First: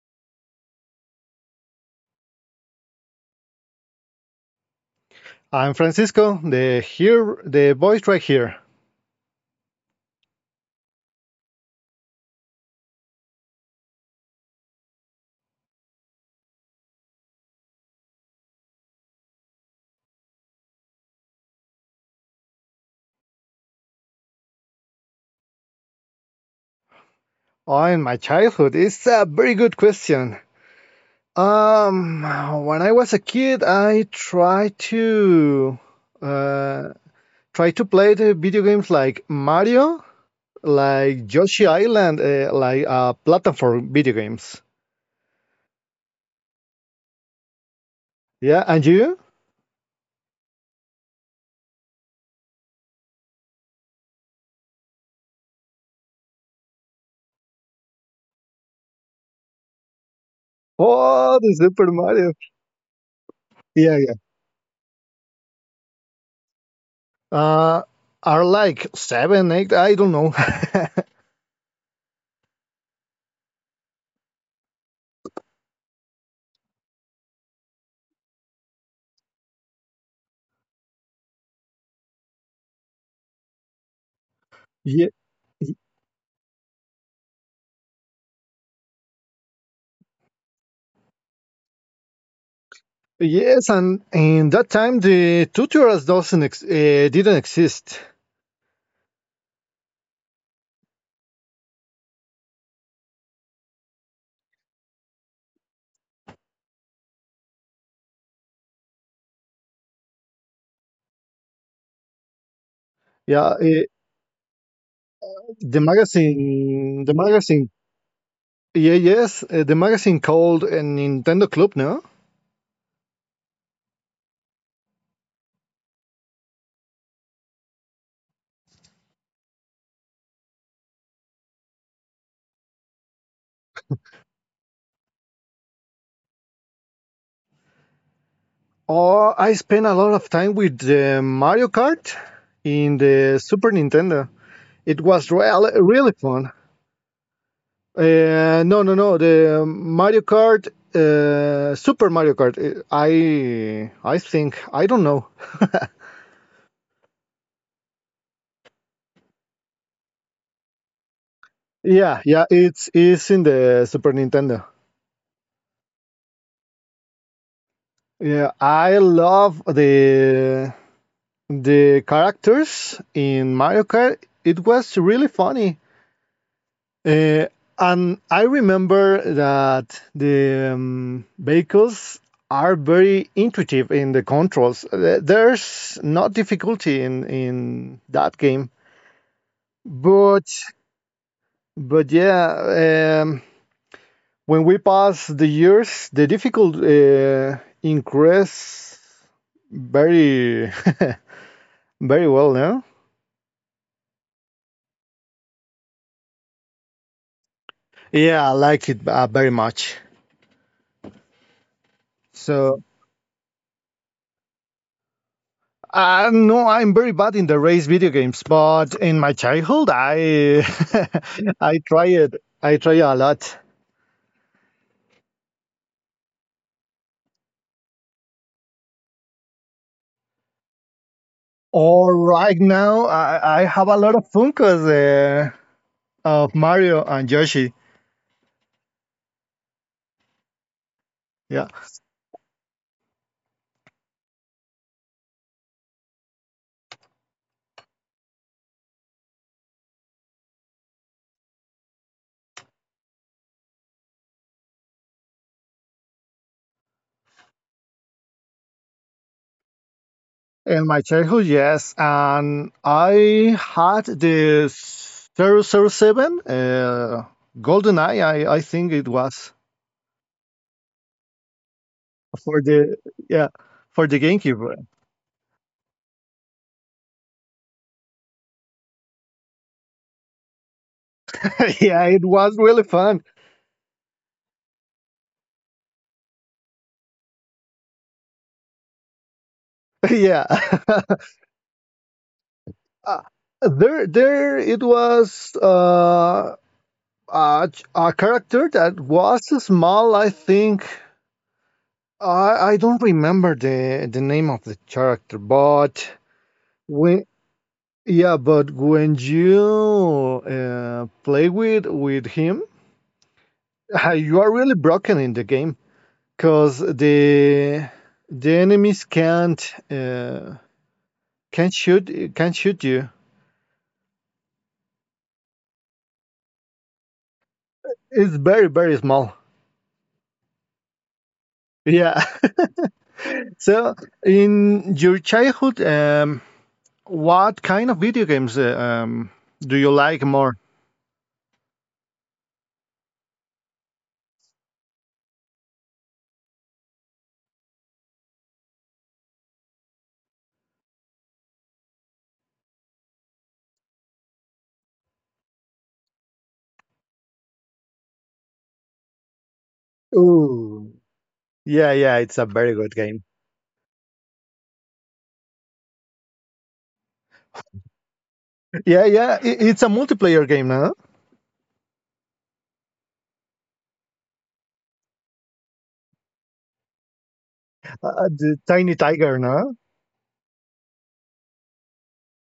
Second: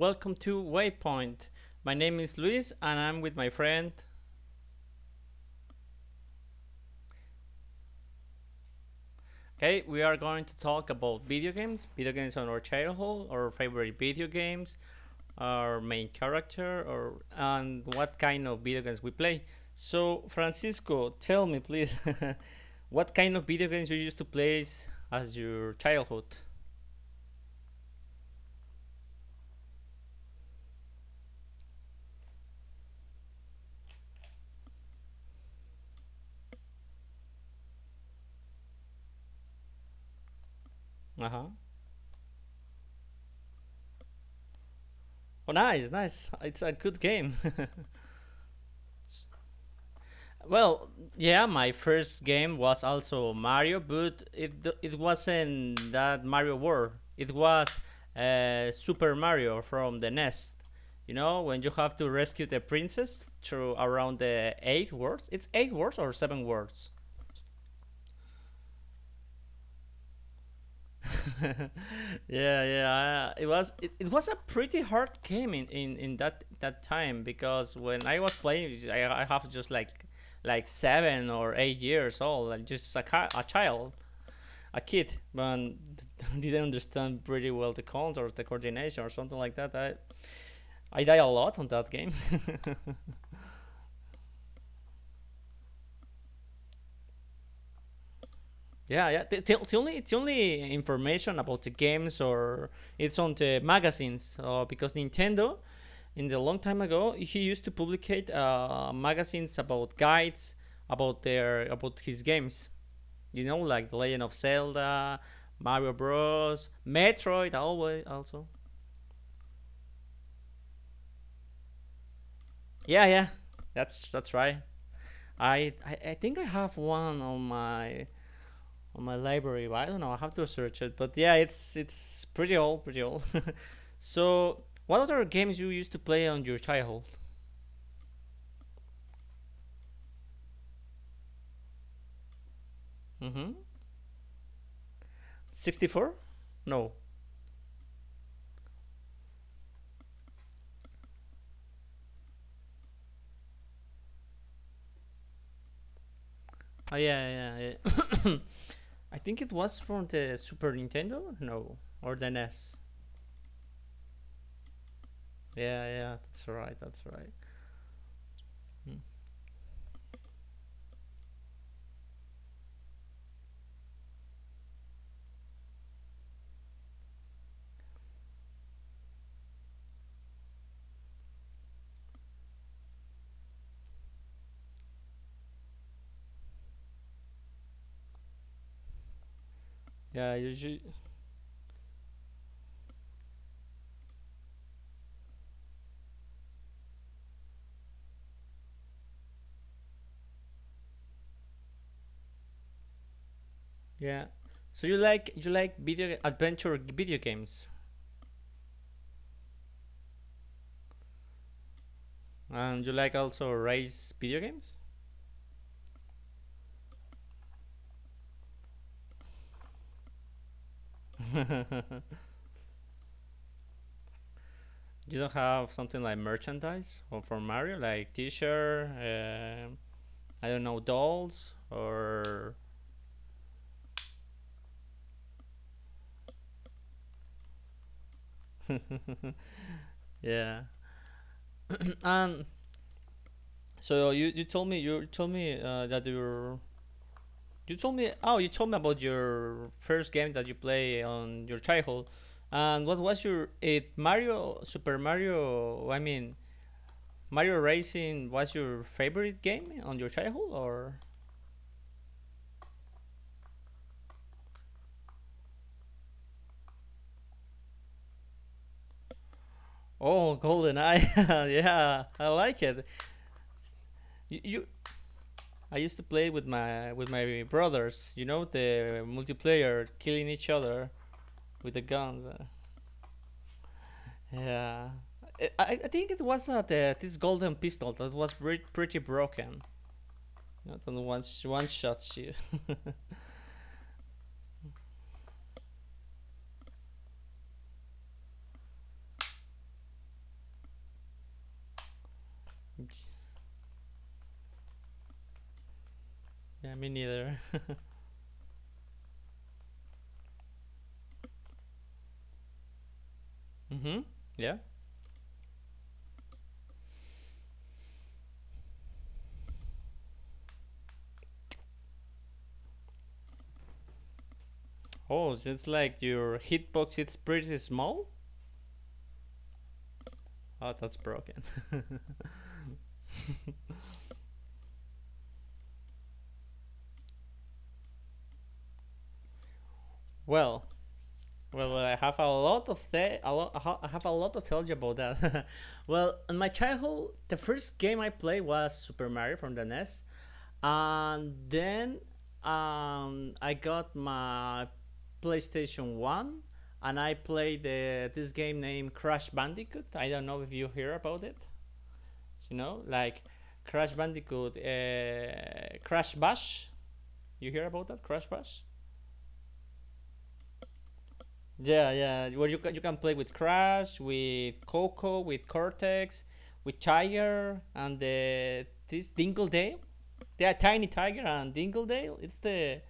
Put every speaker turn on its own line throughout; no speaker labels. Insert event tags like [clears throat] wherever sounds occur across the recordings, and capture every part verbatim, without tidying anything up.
welcome to Waypoint. My name is Luis and I'm with my friend.
I'm Francisco, the here the voice right here.
Okay, we are going to talk about video games, video games on our childhood, our favorite video games, our main character, or and what kind of video games we play. So Francisco, tell me please, [laughs] what kind of video games you used to play as your childhood?
Oh, in my childhood, it's a very good question. Um, when I was a kid, I tried to uh, try to play the video games like Mario,
Uh huh.
like Yoshi Island, uh, like uh, platform video games.
Oh, nice, nice. It's a good game. [laughs]
Yeah, and you?
Well, yeah, my first game was also Mario, but it d- it wasn't that Mario World. It was uh, Super Mario from the Nest. You know, when you
Oh,
have
the
to
Super
rescue the
Mario.
princess through around
Yeah,
the
yeah.
eight words. It's eight words or seven words.
Uh, are like seven, eight. I don't know.
[laughs] Yeah, yeah. I- It was it, it was a pretty hard game in, in, in that that time, because when I was playing, I, I have just like like seven or eight years old, like just a, ki- a child, a
[laughs]
kid,
Yeah.
but [laughs] didn't understand pretty well the cons or the coordination or something like that. I I die a lot on that game. [laughs]
Yes, and in that time the tutorials doesn't ex- uh, didn't exist.
Yeah, yeah. The, the, the only the only information about the games, or, it's on the magazines, uh, because Nintendo, in the long time ago, he used to publicate uh, magazines about guides about their about his games. You know, like The
Yeah,
Legend
uh,
of Zelda, Mario
the
Bros,
magazine,
Metroid.
the
Always
magazine.
also.
Yeah, yes, uh, the magazine called a Nintendo Club. No.
Yeah, yeah. That's that's right. I, I I think I have one on my on my library, but I don't know. I have to search it. But yeah, it's it's pretty old, pretty old. [laughs] So, what other games you used to play on your childhood?
Oh, I spent a lot of time with the Mario Kart in
Mm-hmm.
the Super Nintendo. It was real,
sixty four?
really fun.
No.
Uh, no, no, no, the Mario Kart, uh, Super Mario Kart. uh, I, I think. I don't know. [laughs]
Oh yeah, yeah, yeah. [coughs] I think it was from the Super Nintendo. No, or the
Yeah,
N E S.
yeah, it's it's in the Super Nintendo.
Yeah, yeah. That's right. That's right.
Yeah,
Mm.
I love the the characters in Mario Kart. It was really funny, uh, and I remember that the um, vehicles are very intuitive in the controls. Uh, There's not difficulty in in that game,
Yeah, you should,
but but yeah. Um, when we pass the years, the difficult uh, increase very [laughs] very well, no?
yeah. So you like you like video adventure video games,
Yeah, I like it uh, very much.
and you like
So
also race video games.
I know I'm very bad in the race video games, but in my childhood, I [laughs] I try it. I try a lot.
You don't have something like merchandise or for Mario, like T-shirt. Uh, I don't know, dolls,
Or
or
right now, I, I have a lot of Funkos uh, of Mario and Yoshi.
yeah.
Yeah.
And so you you told me, you told me uh, that you you told me, oh, you told me about your first game that you play on your childhood, and what was your it Mario, Super Mario, I mean Mario Racing, was your favorite game on your childhood, or
In my childhood, yes, and I had this zero zero seven, uh, Golden Eye. I, I think it was
oh, Golden Eye. [laughs] Yeah, I like it.
for the, yeah,
you
for the
you,
GameCube.
I used to play with my with my brothers. You know, the multiplayer, killing each other with the
[laughs]
guns.
Yeah, it was really fun.
Yeah, I, I think it was uh, the, this golden pistol that was re- pretty broken.
[laughs]
Not
Yeah.
on one sh-
[laughs]
one shot shoot. [laughs]
Uh, there there it was uh, a, ch- a character that was small. I think I I don't remember the the name of the character, but.
Yeah, me neither.
Yeah, but when you uh, play with with him,
Mhm.
uh,
Yeah.
you are really broken in the game because the the enemies can't uh, can't shoot can't shoot you.
Oh, so it's like your hitbox. It's pretty small.
It's very very small.
Oh, that's broken. [laughs]
Yeah. [laughs] So in your childhood, um, what kind of video games uh, um, do you like
well,
more?
Well, I have a lot of th- a lot, I have a lot to tell you about that. [laughs] Well, in my childhood, the first game I played was Super Mario from the N E S, and then um, I got my PlayStation One, and I played the, this game named Crash Bandicoot. I don't know if you hear about
Ooh.
it.
Yeah, yeah,
You
it's a
know,
very
like
good game.
Crash Bandicoot, uh, Crash Bash. You hear about that Crash Bash?
[laughs] Yeah, yeah, i- it's a multiplayer game, no?
Yeah, yeah. Where you can you can play with Crash, with Coco, with Cortex, with Tiger, and
Uh,
the
the
this
Tiny Tiger,
Dingledale.
no?
Yeah, Tiny Tiger and Dingledale. It's the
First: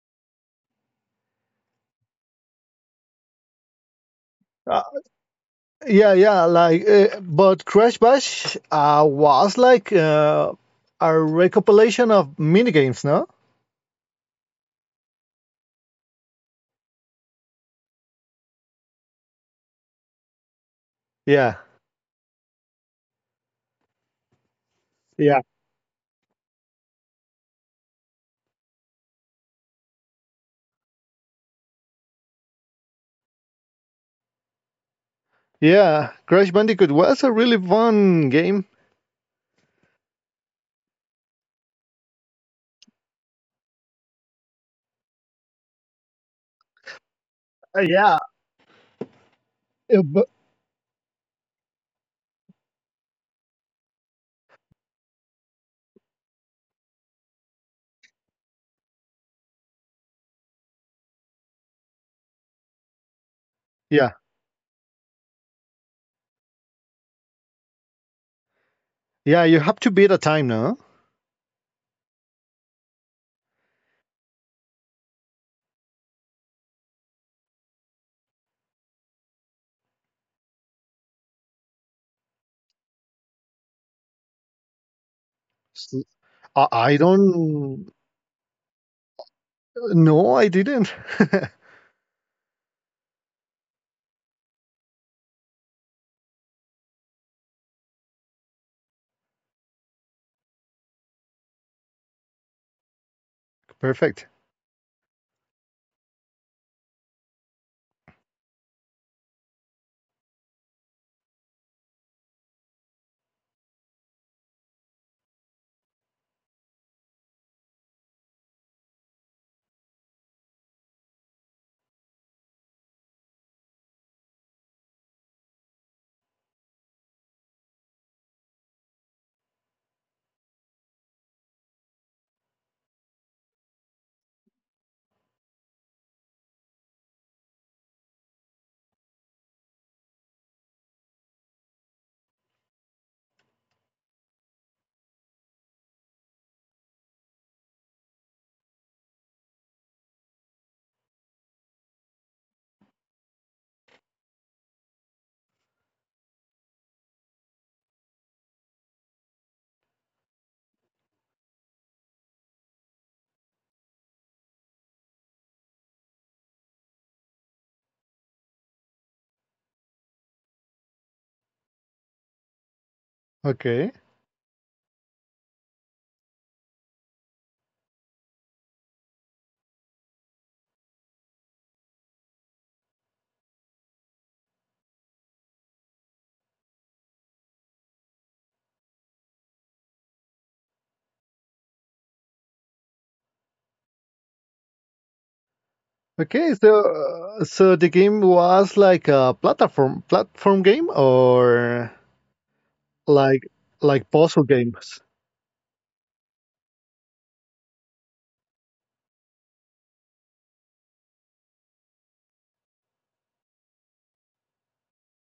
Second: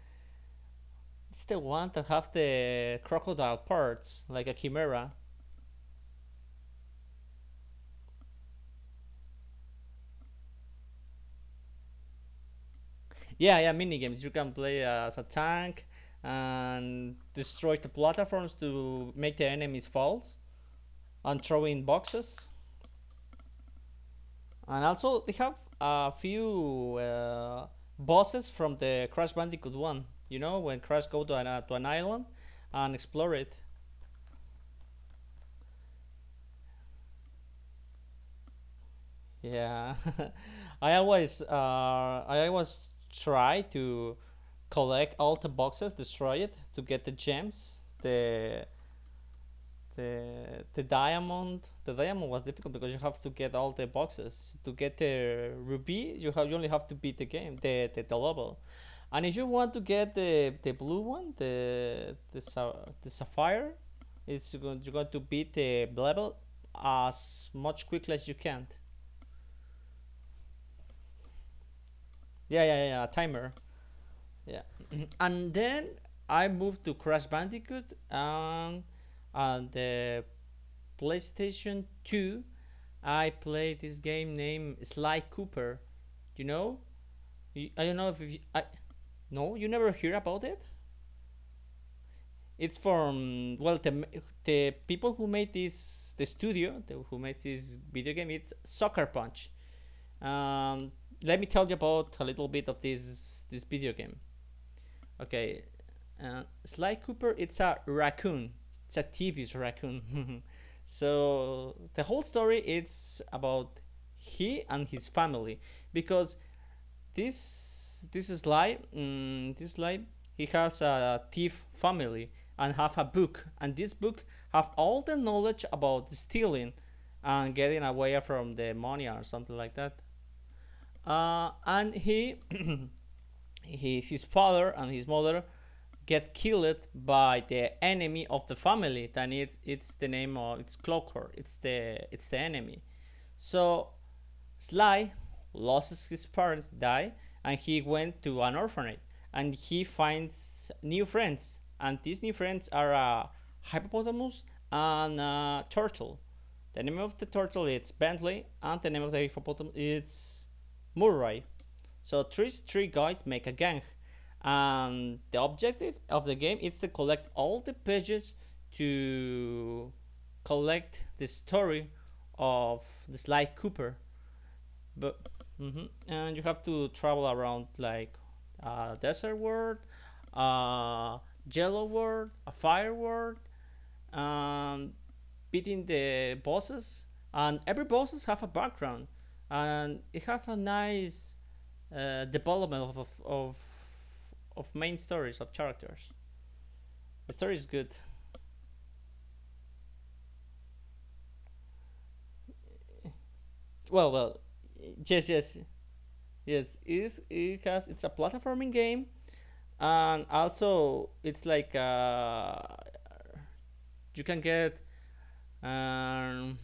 it's the one that have the crocodile parts, like a
Uh,
chimera.
Yeah, yeah, like, uh, but Crash Bash uh, was like uh, a recopilation of minigames, no?
Yeah, yeah. Mini games, you can play as a tank and destroy the platforms to make the enemies false and
Yeah,
throw in boxes. And also, they
yeah,
have a few uh, bosses from the Crash Bandicoot one. You know, when Crash go to an, uh, to an island and explore it.
yeah, Crash Bandicoot was a really fun game.
Yeah, [laughs] I always uh, I always try to collect all the boxes, destroy it to get the gems,
Uh,
the
yeah. Uh,
the the
but
diamond. The diamond was difficult because you have to get all the boxes to get the ruby, you have you only have to beat the game, the the, the level. And if you want to get the the blue one, the the, sa- the sapphire, it's going you're going to
yeah,
beat the level as much quickly as you can.
yeah, you have to beat a time, no?
Yeah, yeah, yeah, timer. Yeah. [clears throat] And then I moved to Crash Bandicoot, and and the PlayStation two, I played this game named Sly Cooper. You know?
s-
I I don't
I,
know if
I
you, I
don't.
no, you never hear about it.
No, I didn't.
It's from, well, the the people who made this, the studio the, who made this video game. It's Soccer Punch. Um, Let me tell you about a little bit of this this video game.
[laughs]
Okay.
Perfect.
uh, Sly Cooper. It's a raccoon. It's a T V's raccoon. [laughs] So the whole story, it's about he and his family, because This this Sly, mm, this Sly, he has a thief family and have a book, and this book have all the knowledge about stealing and getting away from the money or something like that. Uh, and he [clears throat] He, his father and his mother get killed by the enemy of the family. Then it's it's the name of it's Clocker. It's the it's the enemy. So Sly loses his parents, die, and he went to an orphanage and he finds new friends. And these new friends are a hippopotamus and a turtle. The name of the turtle is Bentley, and the name of the hippopotamus is Murray. So three three guys make a gang, and the objective of the game is to collect all the pages to collect the story of the Sly Cooper,
Okay.
but mhm. And you have to travel around, like a desert world, a yellow world, a fire world, and beating the bosses. And every bosses have a background, and it have a nice uh, development of, of of of main stories of characters. The story is
Okay.
good.
So, uh, so the game was like a platform platform game, or
Well, well,
like
yes,
like
yes,
puzzle games.
yes. It is. It has. It's a platforming game, and also it's like uh, you can get, um,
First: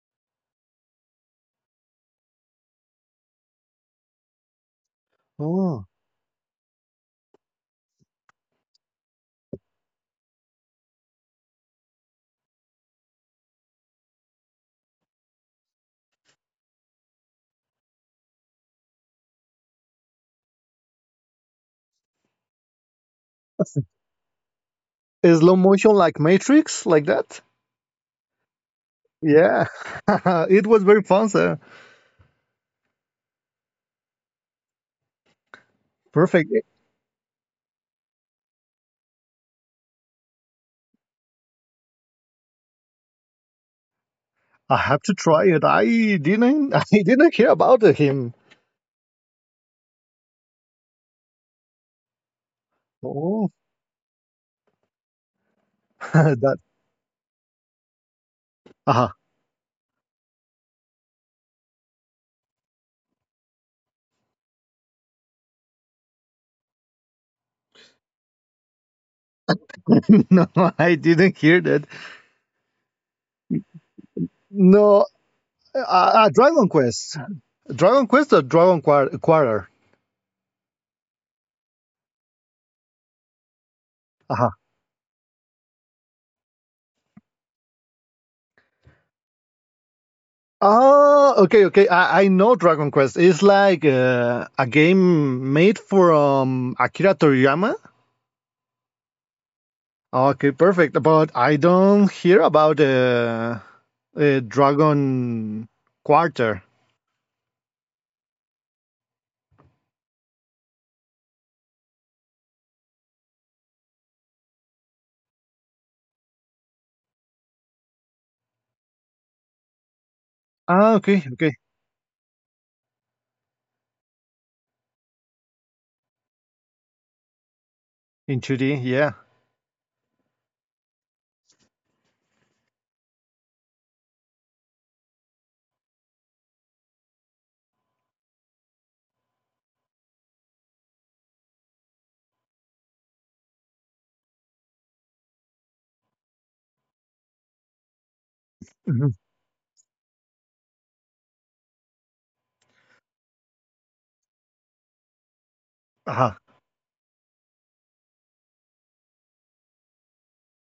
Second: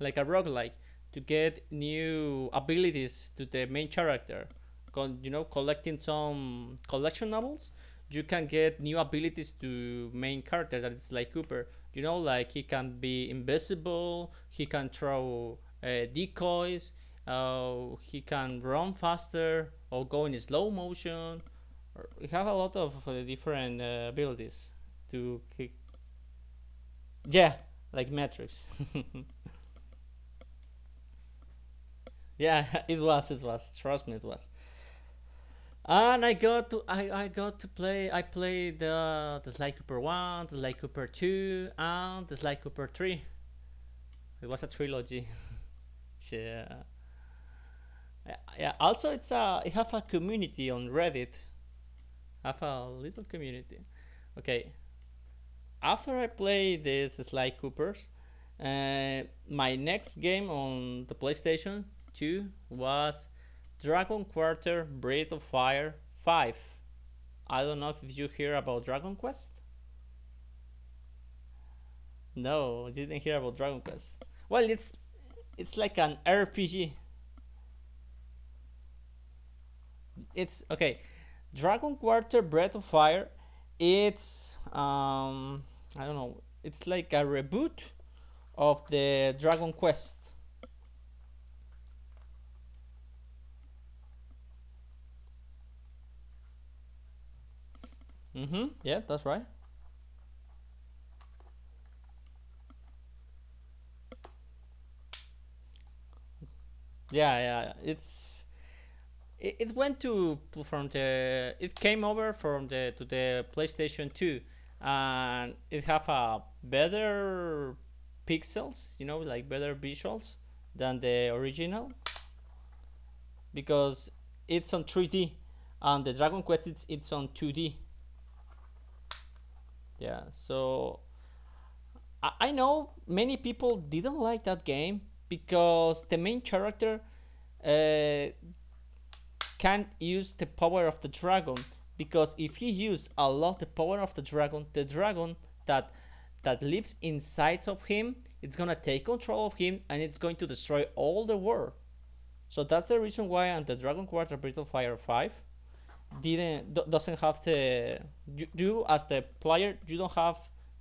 like a roguelike, to get new abilities to the main character. Con- you know collecting some collection novels, you can get new abilities to main character that is like Cooper. You know like he can be invisible, he can throw uh, decoys. Uh, he can run faster or go in slow motion. We have a lot of uh, different uh, abilities to
Is slow
kick.
motion like Matrix, like that?
Yeah, like Matrix.
Yeah, [laughs] it was very fun, sir.
[laughs] Yeah, it was, it was. Trust me, it was. And I
Perfect.
got to, I, I got to play. I played uh, the Sly Cooper one, the Sly Cooper two, and the Sly Cooper three. It was a
I have to
trilogy.
try it. I didn't. [laughs] I
[laughs]
didn't hear about him.
Yeah, yeah. Also, it's a. It have a community on Reddit. Have a little
Oh,
community. Okay.
[laughs]
After I
that.
play this Sly Coopers,
Ah,
uh, my next game on the PlayStation two was Dragon Quarter Breath of Fire five. I don't know if you hear about Dragon Quest.
[laughs] no, I didn't hear that.
No, you didn't hear about Dragon Quest. Well, it's
No,
it's
uh,
like an
uh, Dragon
R P G.
Quest. Dragon Quest or Dragon Quar- Quarter.
It's okay. Dragon Quarter Breath of Fire.
Uh-huh.
It's, um I don't know. It's like a reboot of the Dragon Quest.
Oh, okay, okay. I, I know Dragon Quest. It's like uh, a game made from Akira Toriyama.
Mhm. Yeah, that's right.
Okay, perfect. But I don't hear about uh, uh, Dragon Quarter.
Yeah, yeah. It's it, it went, to pl- from the it came over from the to the PlayStation two, and it have a better pixels, you know, like better visuals than
Ah,
the
okay, okay.
original, because it's on three D, and the Dragon Quest, it's, it's on two D.
In two D, yeah.
Yeah. So I, I know many people didn't like that game because the main character uh, can't use the power of the dragon, because if he use a lot the power of the dragon, the dragon that that lives inside of him, it's gonna take
Mhm.
control of him and it's going to destroy all the world. So that's the reason why on the Dragon Quarter Brittle Fire Five
Ah,
didn't do, doesn't have the, you, you as the player, you don't have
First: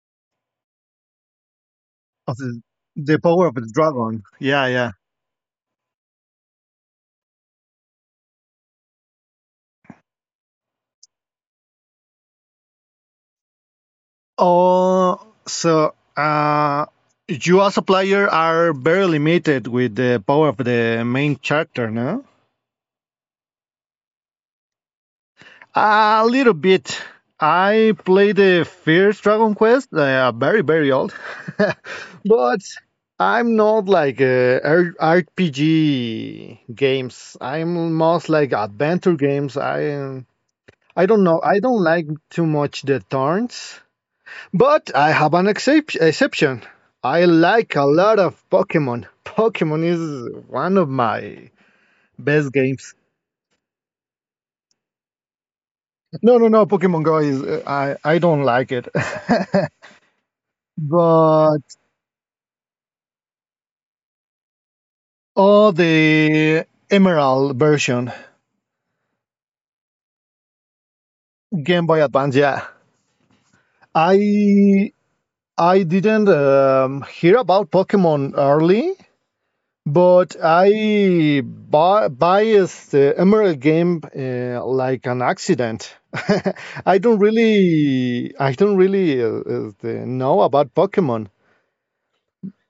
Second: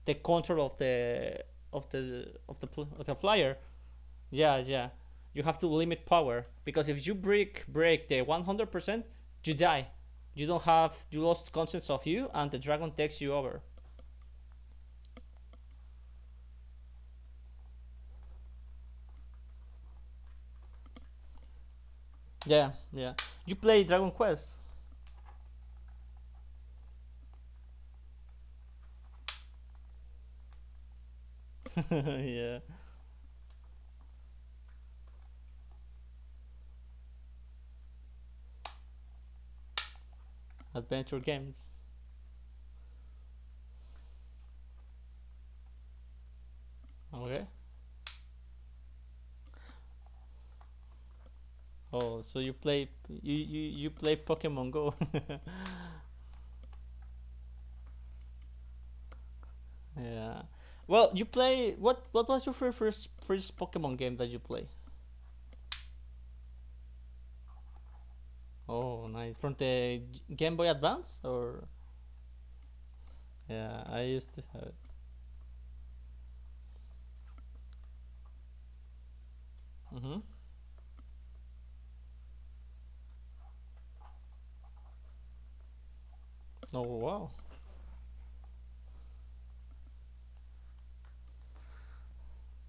the control of the, of the
of
of
the,
the of the
the power of
flyer.
the dragon.
Yeah,
Yeah, yeah.
yeah. You have to limit power because if you break break the one hundred percent, you die. You don't have You lost conscience of you, and the dragon takes you over.
Oh, so uh, you as a player are very limited with the power of the main character, no?
Yeah, yeah. You play Dragon Quest.
A little bit. I played the first Dragon Quest, uh, very, very old,
[laughs]
[laughs]
Yeah,
but I'm not like uh, R- RPG games. I'm most like adventure games. I um, I
adventure
don't know. I
games.
don't like too much the turns, but I have an excep- exception. I
Okay.
like a lot of Pokemon. Pokemon is one of my
Oh, so you
best
play
games.
you you, you play Pokemon Go.
No, no, no. Pokemon Go is, uh, I I don't like it. [laughs]
[laughs] Yeah. Well, you
But
play what what was your fir- first first Pokemon game that you play?
oh, the Emerald version,
Oh, nice. From the Game Boy Advance, or
Game Boy Advance. Yeah,
yeah, I used to have it.
I I didn't um, hear about Pokemon early,
Mhm.
but I buy buy the Emerald game uh, like an accident.
Oh,
[laughs] I don't
wow.
really I don't really uh, uh, the- know about Pokemon.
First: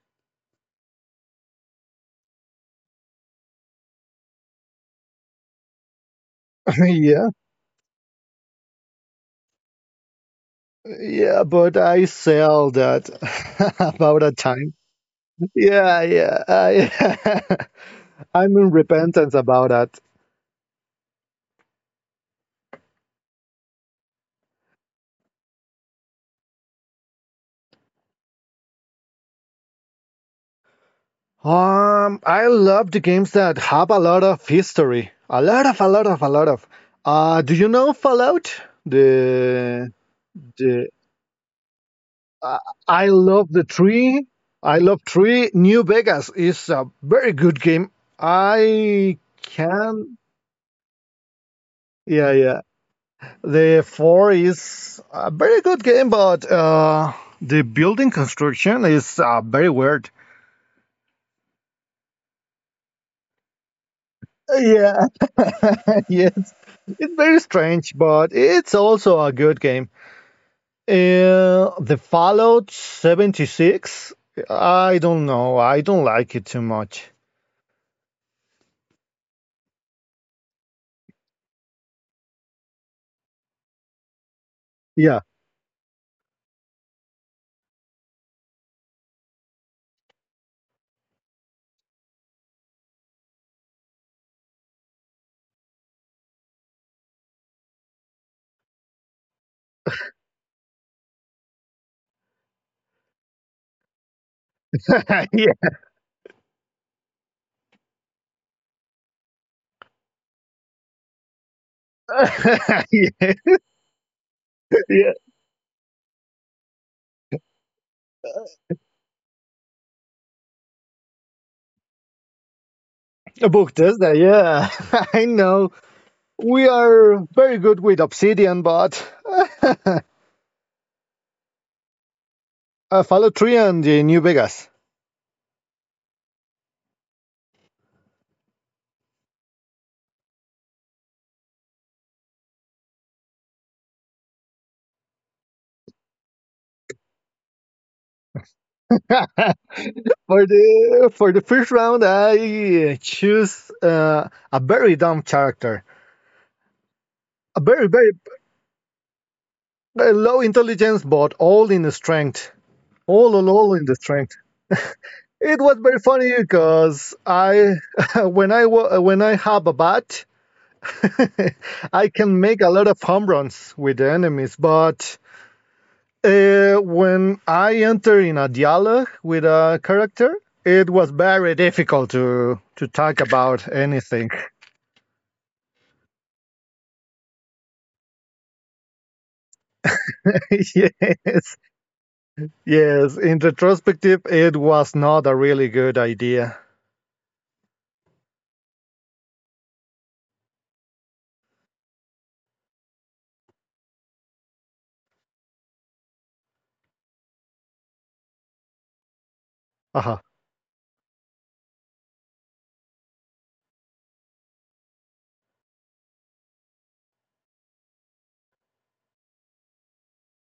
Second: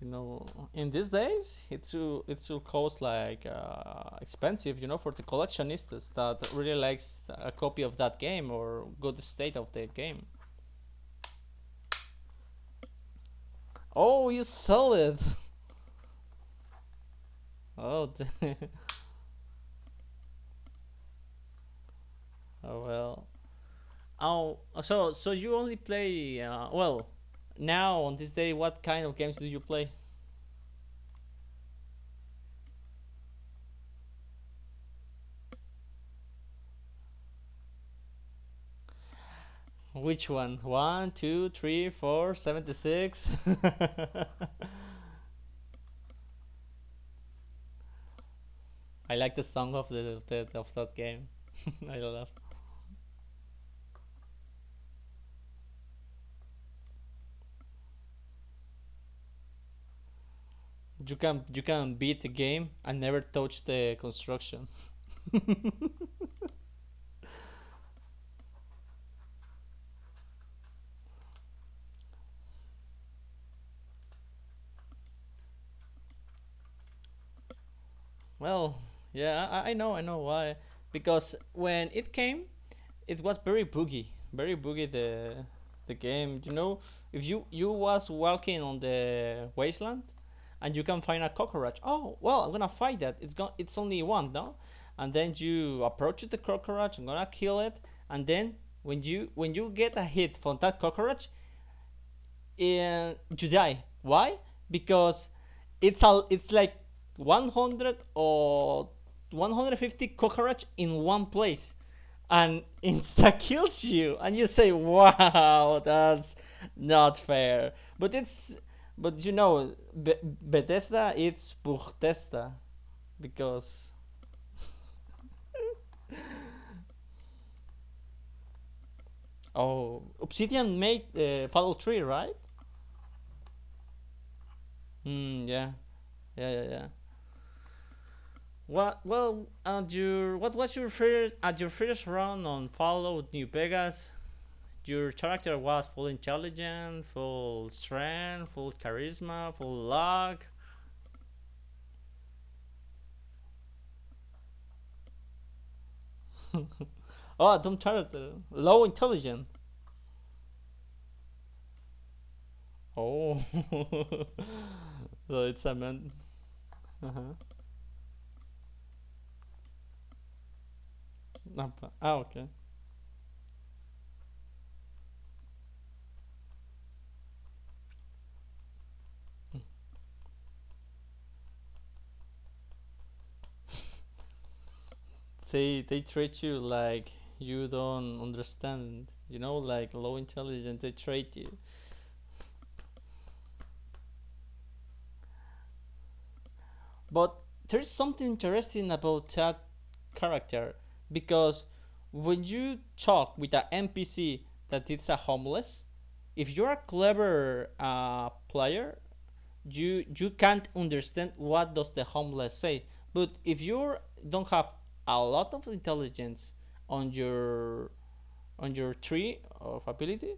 you know in these days, it will it will cost, like uh, expensive, you know for the collectionists that really
[laughs]
likes
Yeah,
a copy of that game or good state of the game.
yeah, but I sell that [laughs] about
Oh,
a
you
time.
sell it.
Yeah, yeah, I,
[laughs] Oh, d-
[laughs] I'm in repentance about that.
oh, well. Oh, so so you only play, uh, well, now on this day, what kind of games do you play?
Um, I love the games that have a lot of history. A lot of, a lot of, a lot of. Uh, do you know Fallout? The
Which one?
the
One, two, three, four,
uh,
seventy
I
six.
love the
[laughs]
three. I love three. New Vegas is a very good game.
I
I
like the song of the,
can.
of the of that game. [laughs] I love
Yeah, yeah. The four is a very good game, but uh, the building construction is uh, very weird.
you can you can beat the game and never touch the construction.
Yeah, [laughs] yeah. It's very strange, but it's also a good game. Uh, the Fallout seventy-six, I don't know. I don't like it too much.
Well, yeah, I, I know, I know why. Because when it came, it was very boogie, very boogie
Yeah.
the the game. You know, if you you was walking on the wasteland and you can find a cockroach. Oh well, I'm gonna fight that. It's gone. It's only one, no. And then you approach the cockroach. I'm gonna kill it. And then when you when you get a hit from that cockroach, in July. Why?
[laughs]
Because
Yeah.
it's all it's like one hundred or one hundred fifty cockroach in one place and [laughs]
[laughs] Yeah.
insta kills you and you say,
Yeah.
wow, that's not fair. But it's, but you know, Be- bethesda, it's Bethesda
Book
because
Tesla, yeah. [laughs] I know. We are very good with Obsidian, but
oh,
[laughs]
Obsidian made uh, Fallout three, right?
uh, Fallout three and uh, New Vegas.
Mm, yeah, yeah yeah yeah What, well at your what was your first at your first run on Fallout New Vegas? Your character was full intelligence, full strength, full
[laughs]
charisma, full
for
luck.
the for the first round, I choose uh, a very dumb character, a
Oh, dumb
very very
character, low intelligence.
a low intelligence, but all in the strength, all
Oh,
all, all in the strength.
[laughs] so
It
it's
was
a
very
man.
funny because
Uh-huh.
I, [laughs] when I wa- when I have a bat, [laughs]
Ah,
I
ah,
can
okay.
make a lot of home runs with the enemies. But uh, when I enter in a dialogue with a character, it was very difficult to to talk about anything.
They they treat you like you don't understand. You know, like low
[laughs]
intelligence. They treat
Yes,
you.
yes. In retrospective, it was not a really good idea.
But there's something interesting about that character, because when you talk with an N P C that it's a homeless, if you're a clever uh, player,
Uh
you
huh.
you can't understand what does the homeless say. But if you don't have a lot of intelligence on your on your tree of ability,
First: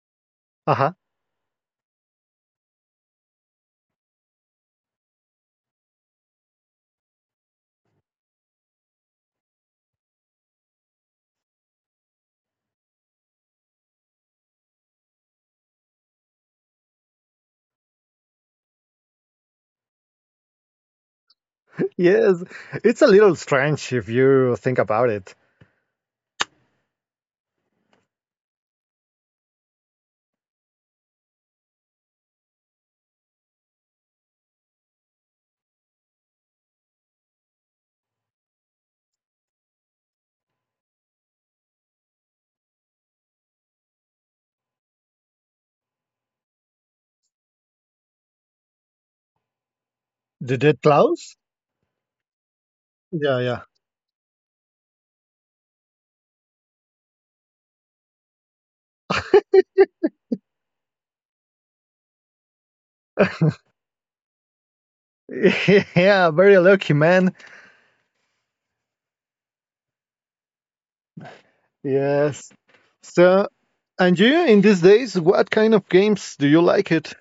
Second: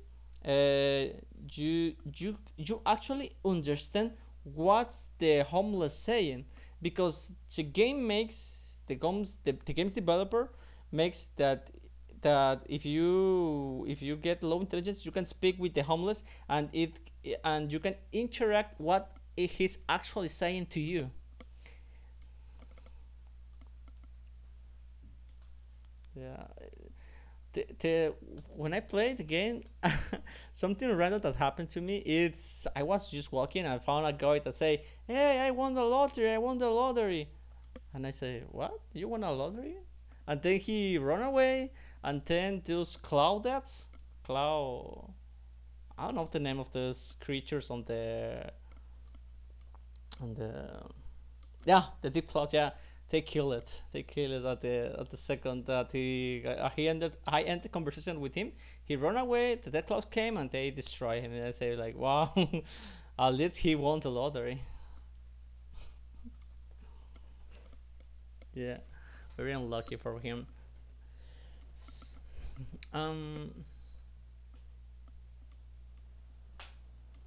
Uh huh.
uh, you you you actually understand what's the homeless saying, because the game makes the games the, the games developer makes that, that if you if you get low intelligence, you can speak with the homeless, and it and you can interact what he's actually saying to you.
Yes, it's a little strange if you think about it.
Yeah, the, the, when I played the game, something random that happened to me, it's I was just walking and I found a guy that say, hey, I won the lottery, I won the lottery. And I say, what, you won a lottery? And then he run away. And then those cloudets cloud I don't know the name of those creatures on the on
The
the
dead clouds?
Yeah, the deep yeah, they
Yeah,
kill
yeah.
it, they kill it at the at the second that he uh, he ended I ended the conversation with him. He ran away, the dead came and they destroy him, and I say like, wow, [laughs] at least he won the lottery.
[laughs] Yeah, very lucky, man.
Yeah, very unlucky for him.
Yes.
um
So, and you in these days, what kind of games do you like it?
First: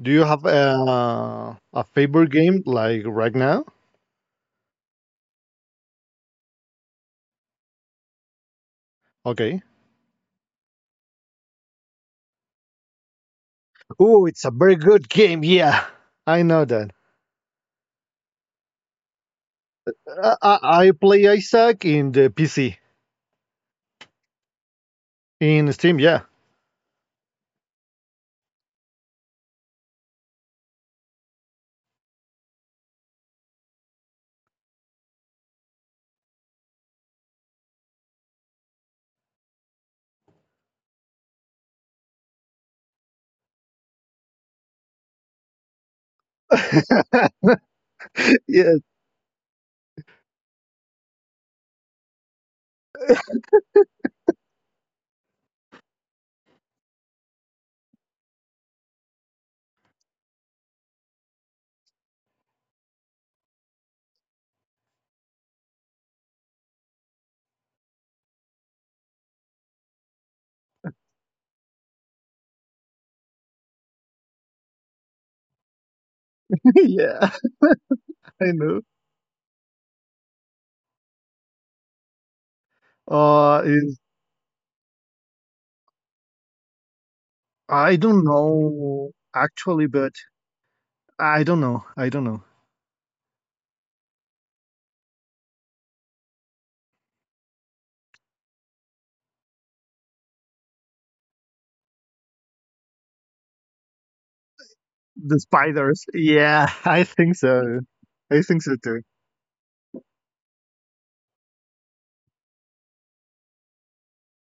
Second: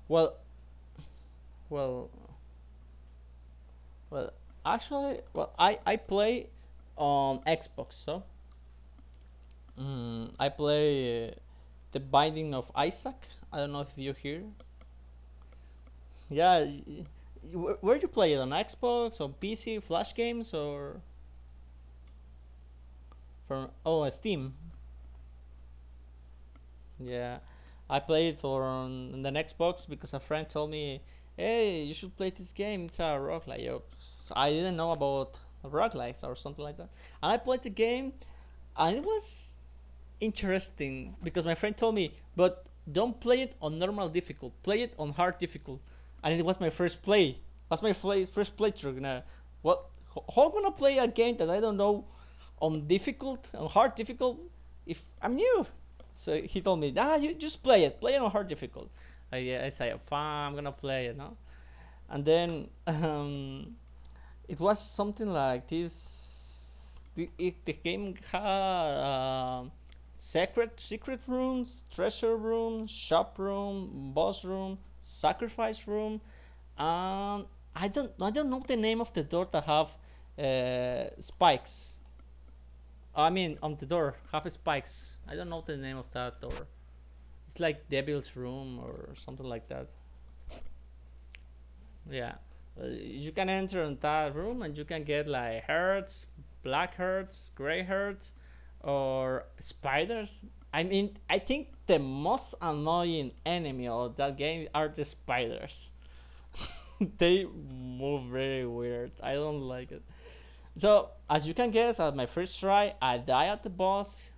Do you
well
have a, a
well
favorite game like right now?
well actually, well I I play on Xbox, so
Okay.
mm, I play uh, The Binding of Isaac. I don't know if you
Oh,
hear.
it's a very good game. Yeah. I know
Yeah,
that.
where where'd you play it, on Xbox, on P C, Flash
I,
games,
I I
or
play Isaac in the P C
from, oh, Steam?
in Steam. Yeah.
Yeah, I played it for on the Xbox because a friend told me, "Hey, you should play this game. It's a rock like." I didn't know about rock lights or something like that, and I played the game, and it was interesting because my friend told me, but don't play it on normal difficult. Play it on hard difficult, and it was my first play. That's my play,
[laughs]
first
Yes.
playthrough. Now, what? ho- How am I gonna play a game that I don't know on difficult, on hard difficult? If I'm new, so he told me, ah, you just play it. Play it on hard difficult. I, I say, fine, I'm gonna play it, no? And then [laughs] um, it was something like this. The, it, the game had uh, secret secret rooms, treasure room, shop room, boss room, sacrifice room,
[laughs] Yeah.
and I don't I
I
don't know the
know.
name of the door that have uh, spikes. I mean,
Uh,
on the door have spikes. I don't know the name of that door. It's like
I don't
Devil's Room
know
or something like
actually,
that.
but I don't know. I don't know.
Yeah, Uh, you can enter in that room and you can get like herds, black herds, gray herds, or spiders. I mean, I think the most annoying enemy of that game are the
The
spiders.
spiders. Yeah, [laughs] I
[laughs]
think
They
so.
move
I think
very
so too.
weird. I don't like it. So, as you can guess, at my first try, I die at the boss.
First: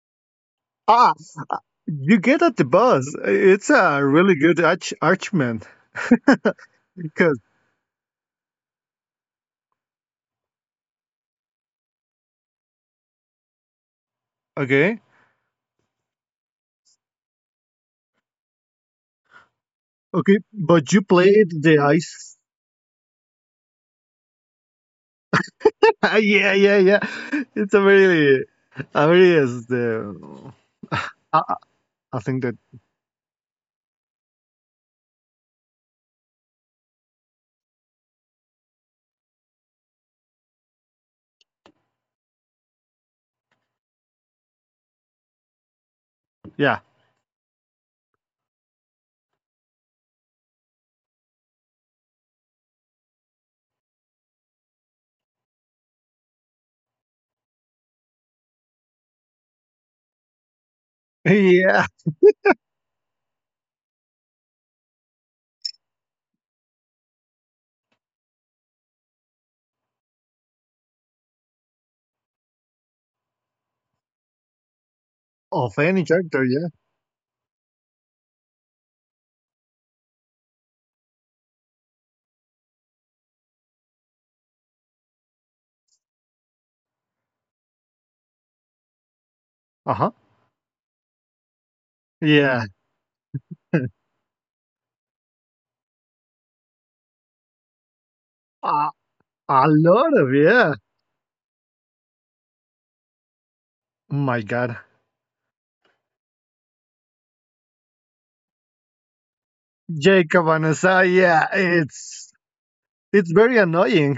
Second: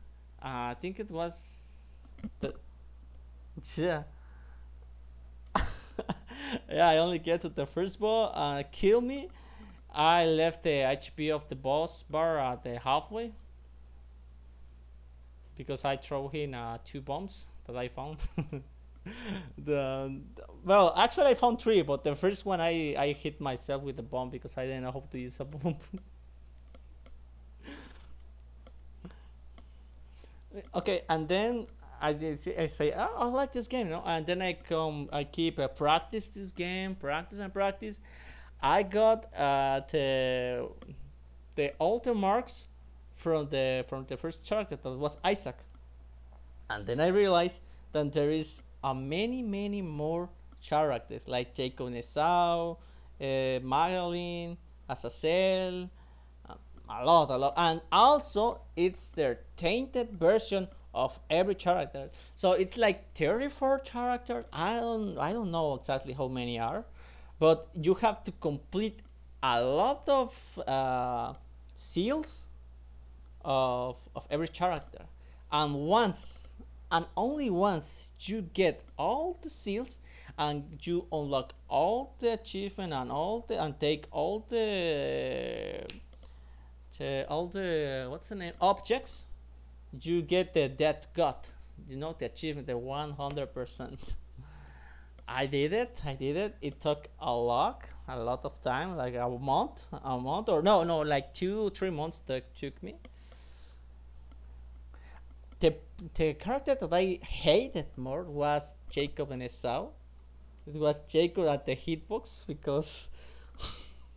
Uh, I think it
Ah,
was
you get
the
at the boss. It's
yeah.
a really good arch archman
[laughs]
[laughs]
Yeah, I only
because
get to the first boss, uh, kill me, I left the H P of the boss bar at the halfway
okay,
because I throw him uh, two bombs that I found. [laughs] the the
okay, but
well,
you
actually I
played
found
the
three, but the
ice.
first one I I hit myself with the bomb because I didn't know how to use a bomb.
[laughs] Yeah, yeah, yeah. It's a really, a really is the.
[laughs] Okay, and
I, I
then I
I
did
think that,
I say, oh, I like this game, you know, and then I come I keep uh, practice this game, practice and practice. I got uh, the the alter marks from the from the first character, that was Isaac.
yeah,
And then I realized that there is a many many more characters like Jacob Nesau, uh, Magdalene, Azazel, uh, a lot, a lot, and also it's their tainted version of every
[laughs] yeah.
character. So it's like thirty-four characters. I don't I don't know exactly how many are, but you have to complete a lot of uh, seals of of every character. And
Of any character,
once
yeah.
and only once you get all the seals and you unlock all the achievement and all the and take all the, the all the what's the name objects,
Uh huh.
you get the death god, you know, the
Yeah.
achievement, the one hundred percent. I did it, I did it. It took a lot, a lot of
A,
time, like a
a
month,
lot
a
of,
month, or
yeah.
no, no, like two three months that took me.
My God.
the the character that I hated more was Jacob and Esau.
Jacob and
It
Esau,
was
yeah,
Jacob at the
it's
hitbox because
it's very annoying.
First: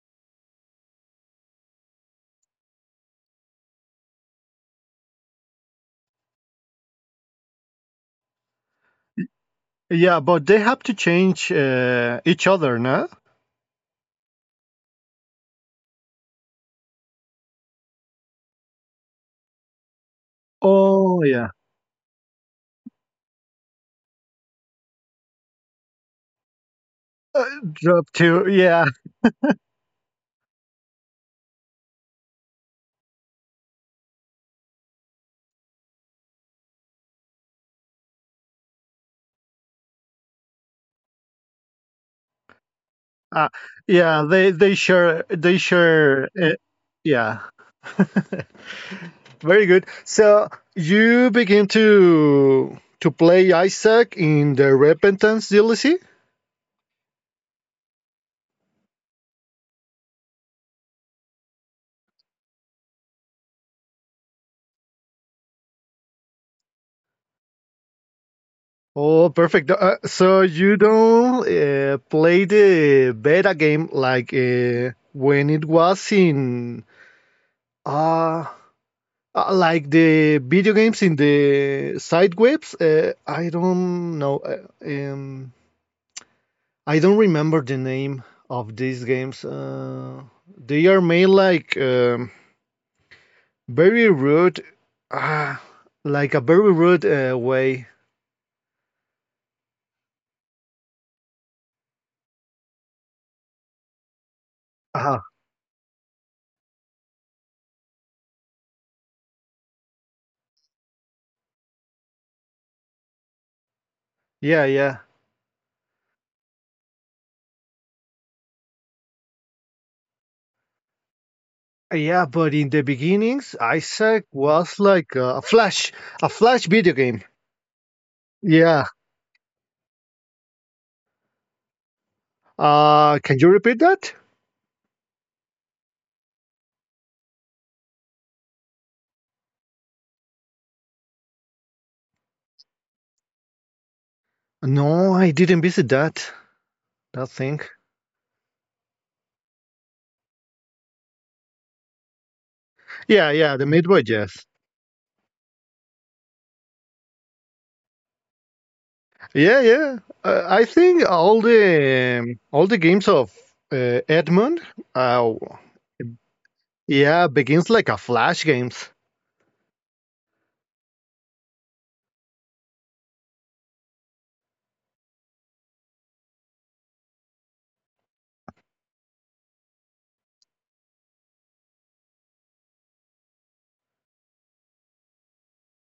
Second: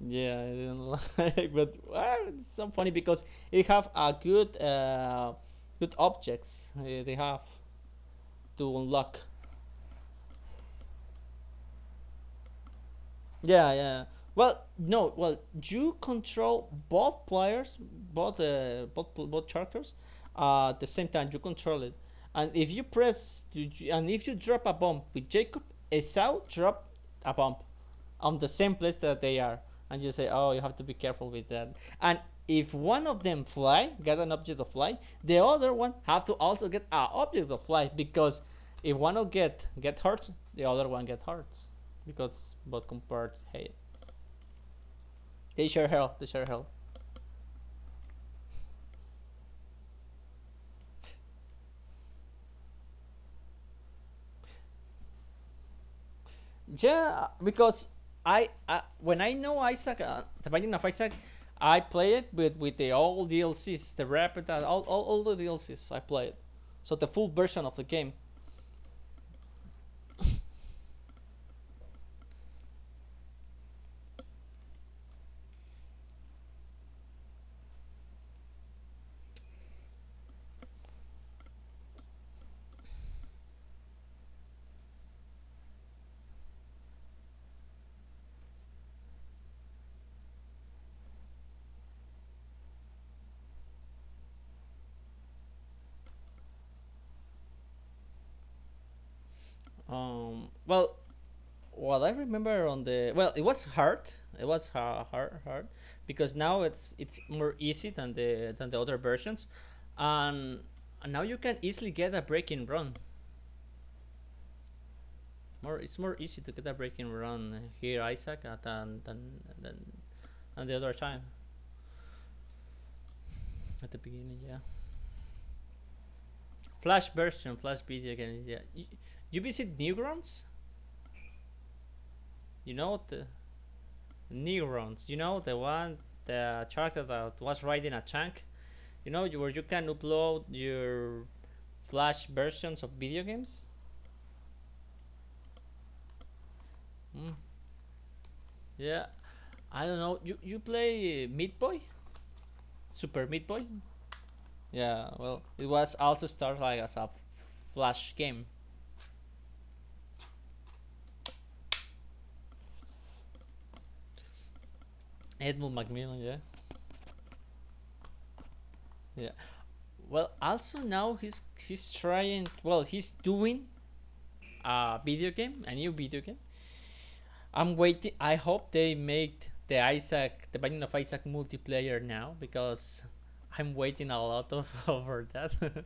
yeah, I didn't [laughs] like. But well, it's so funny because it have a good uh, good objects uh, they have to unlock.
Yeah, but they have to change uh, each other, no?
Yeah, yeah. yeah. Well, no. Well, you control both players, both uh, both pl- both characters, uh, at the same
Oh
time. You
yeah,
control it, and if you press, to, and if you drop a bomb with Jacob, Esau drop a
uh,
bomb
drop
on
two.
the same
Yeah,
place that they are, and you say, oh, you have to be careful with that. And if one of them fly get an object of fly, the other one have to also get an object of fly, because if one of get get hurt, the other one get hurts, because both compared,
uh,
hey,
yeah. They they share they
they share health they
share.
share
Uh,
health.
yeah, very good. So you begin to to play Isaac in the Repentance D L C.
Yeah, because I uh, when I know Isaac, uh, the Binding of Isaac, I play it with with the all D L Cs, the rapid all, all, all the D L Cs I play it, so the full version of the game.
Oh, perfect. Uh, so you don't uh, play the beta game like uh, when it was in Uh, uh, like the video games in the side webs. Uh, I don't know. uh, Um, I don't remember the name of these games. Uh, they are made like um, very rude, uh, like a very rude uh, way.
Um, well, what I remember on the, well, it was hard. It was ha-
Uh-huh.
hard, hard, because now it's it's more easy than the than the other versions, and, and now you can easily get a breaking run.
Yeah, yeah.
More, it's more easy to get a breaking run here, Isaac, uh, than than than, than the other time
Yeah, but in the beginnings,
at the
Isaac
beginning. Yeah,
was like a flash, a flash video
Flash
game.
version, Flash video games. Yeah,
Yeah.
you, you visit Neurons. You know
Uh,
the
can you repeat that?
Neurons. You know the one, the character that was riding a tank, you know, where you can upload your flash versions of video games.
No, I didn't visit that. That
mm,
thing.
yeah, I don't know, you you play Meat Boy, Super
Yeah,
Meat
yeah, the
Boy.
Meat Boy Jazz.
Yeah, well, it was also started like as a flash game.
Yeah, yeah. Uh, I think all the um, all the games of uh, Edmund, uh,
Edmund macmillan yeah.
yeah, begins like a Flash games.
Yeah, well also now he's he's trying, well, he's doing a video game, a new video game. I'm waiting, I hope they make the Isaac, the Binding of Isaac multiplayer now, because I'm waiting a lot of [laughs] over that. [laughs]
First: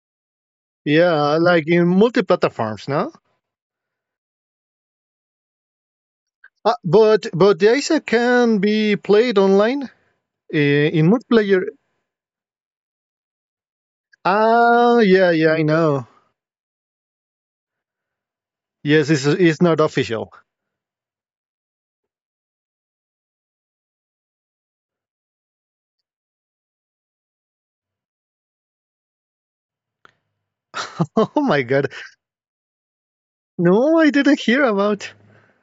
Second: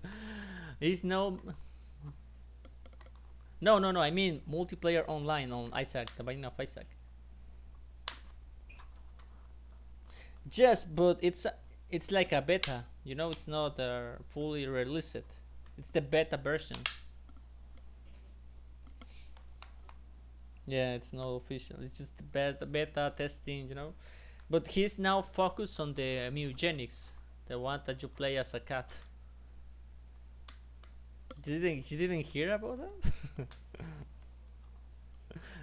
There's no,
Yeah, like in multi-platforms, no?
no, no, no. I mean multiplayer online on Isaac, the Binding of
Uh,
Isaac.
but but the I S A can be played online uh,
Just,
in
but it's
multiplayer.
it's like a beta. You know, it's not uh, fully
Ah,
released.
yeah, yeah, I
It's the
know.
beta version.
Yes, it's it's not official.
Yeah, it's not official. It's just the beta, beta testing. You know, but he's now focused on the Mutagenics, the one that you play as a cat.
[laughs] Oh
You
my god,
didn't, you didn't hear about that?
no, I didn't hear about.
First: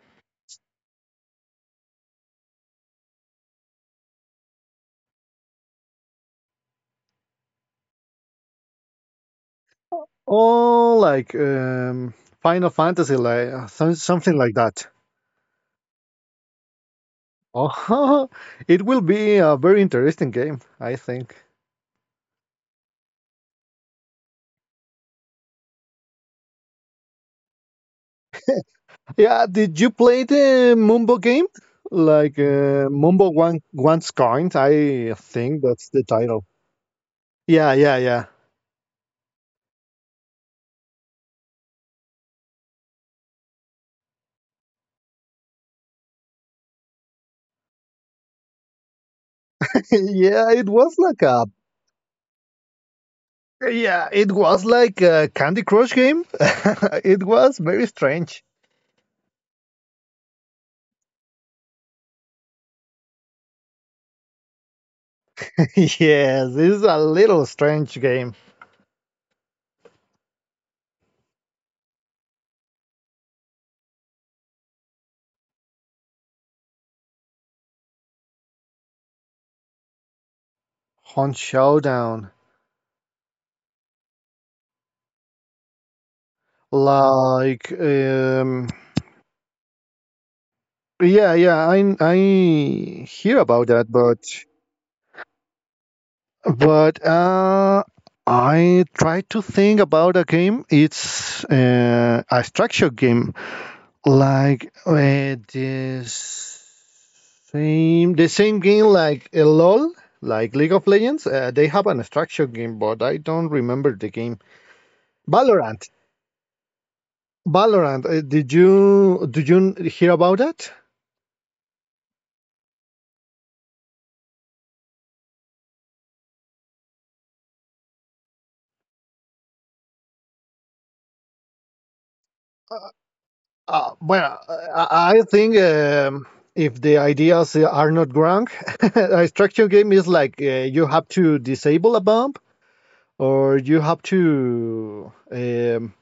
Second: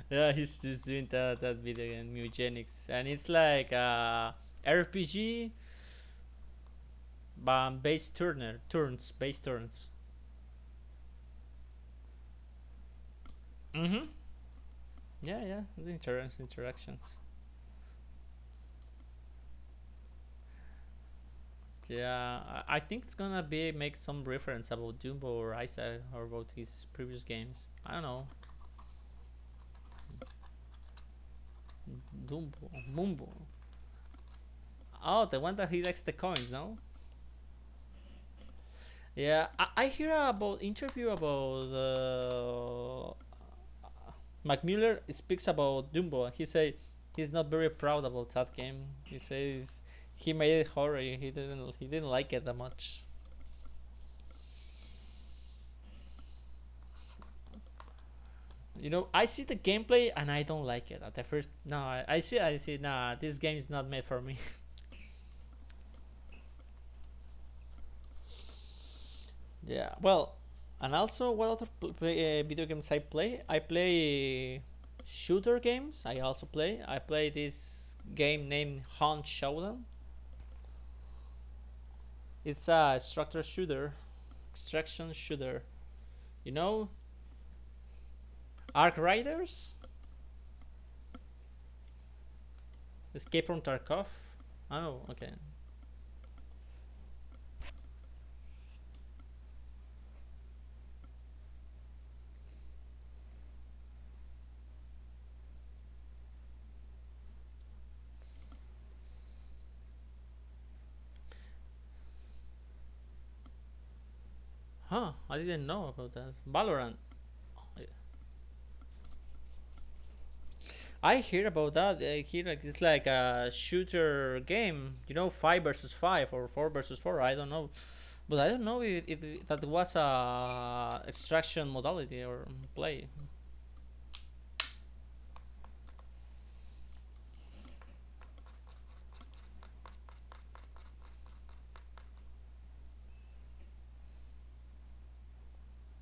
Yeah, he's just doing that that video game Mutagenics, and it's like a R P G, but based turner turns, based turns.
Oh, like um, Final Fantasy, like uh, some-
Mm-hmm.
something like that.
Yeah, yeah. The inter- interactions.
Oh, [laughs] it will be a very interesting game, I think.
Yeah, I I think it's gonna be make some reference about Dumbo or Isa or about his previous games. I don't know.
Yeah, did you play the Mumbo game? Like
Dumbo,
uh, Mumbo
Mumbo.
One Once Coined, I
Oh, the one
think
that he
that's
likes
the
the
title.
coins, no?
Yeah, yeah, yeah.
Yeah, I, I hear about interview about uh, Mac Miller speaks about Dumbo. He say he's not very proud about that game. He says
[laughs]
he
Yeah,
made
it
it
was
horror.
like
He
a,
didn't he didn't like it that much.
yeah, it was like a Candy Crush game. [laughs] It was very strange.
You know, I see the gameplay and I don't like it at the first. No, I, I see, I see. Nah, this game is not made for me. [laughs]
[laughs] Yes, this is a little strange game.
Yeah. Well, and also, what other play, uh, video games I play? I play shooter games. I also play. I play this game named Hunt Showdown.
Hunt Showdown.
It's a structure shooter, extraction shooter. You know,
Like um
Ark Riders,
yeah, yeah, I I hear
Escape from
about that,
Tarkov.
but.
Oh, okay.
But uh, I try to think about a game. It's uh, a structure game, like uh, this same the same game like uh, LOL, like League of Legends. Uh, they have an structure game, but I don't remember the game.
Huh? I didn't
Valorant.
know about that. Valorant.
Valorant. Uh, did you did you hear about that?
I hear about that. I hear like it's like a shooter game, you know, five versus five or four versus four. I don't know, but I don't know if, if that was a extraction modality or play.
Uh, well, I I think um, if the ideas are not wrong, [laughs] a structure game is like uh, you have to disable a bomb, or you have to um,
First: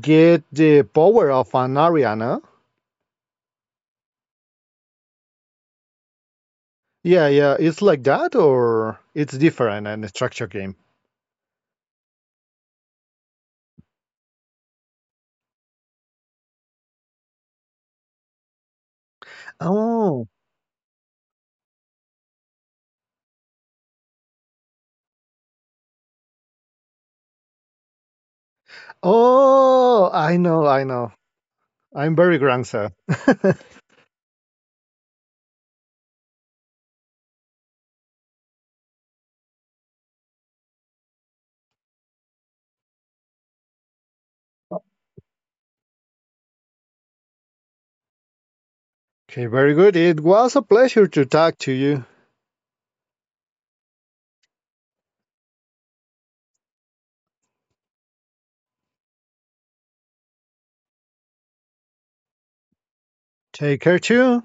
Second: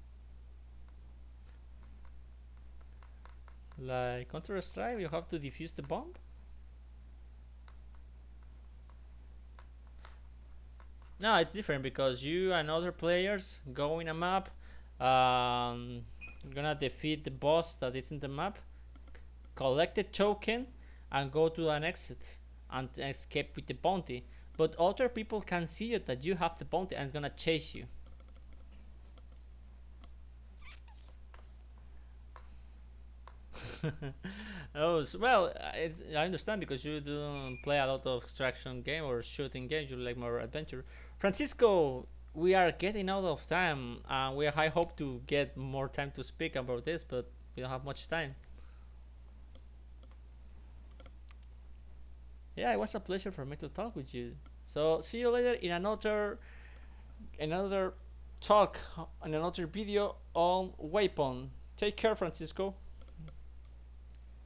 get the power of an area, no?
Like Counter Strike, you have to defuse the bomb.
Yeah, yeah, it's like that or it's different in a structure game.
No, it's different because you and other players go in a map. Um, you're gonna defeat the boss that is in the map, collect the
Oh,
token, and go to an exit, and escape with the bounty. But other people can see it that you have the bounty and it's gonna chase you.
oh, I know, I know. I'm very grand, sir. [laughs]
[laughs] Oh, s- well, uh, it's, I understand because you don't play a lot of extraction game or shooting games. You like more adventure. Francisco, we are getting out of time, and uh, we I hope to get more time to speak about this, but we don't have much time.
Okay, very good. It was a pleasure to talk to you.
Yeah, it was a pleasure for me to talk with you. So see you later in another another talk and another video on Weapon. Take care, Francisco.
Take care too.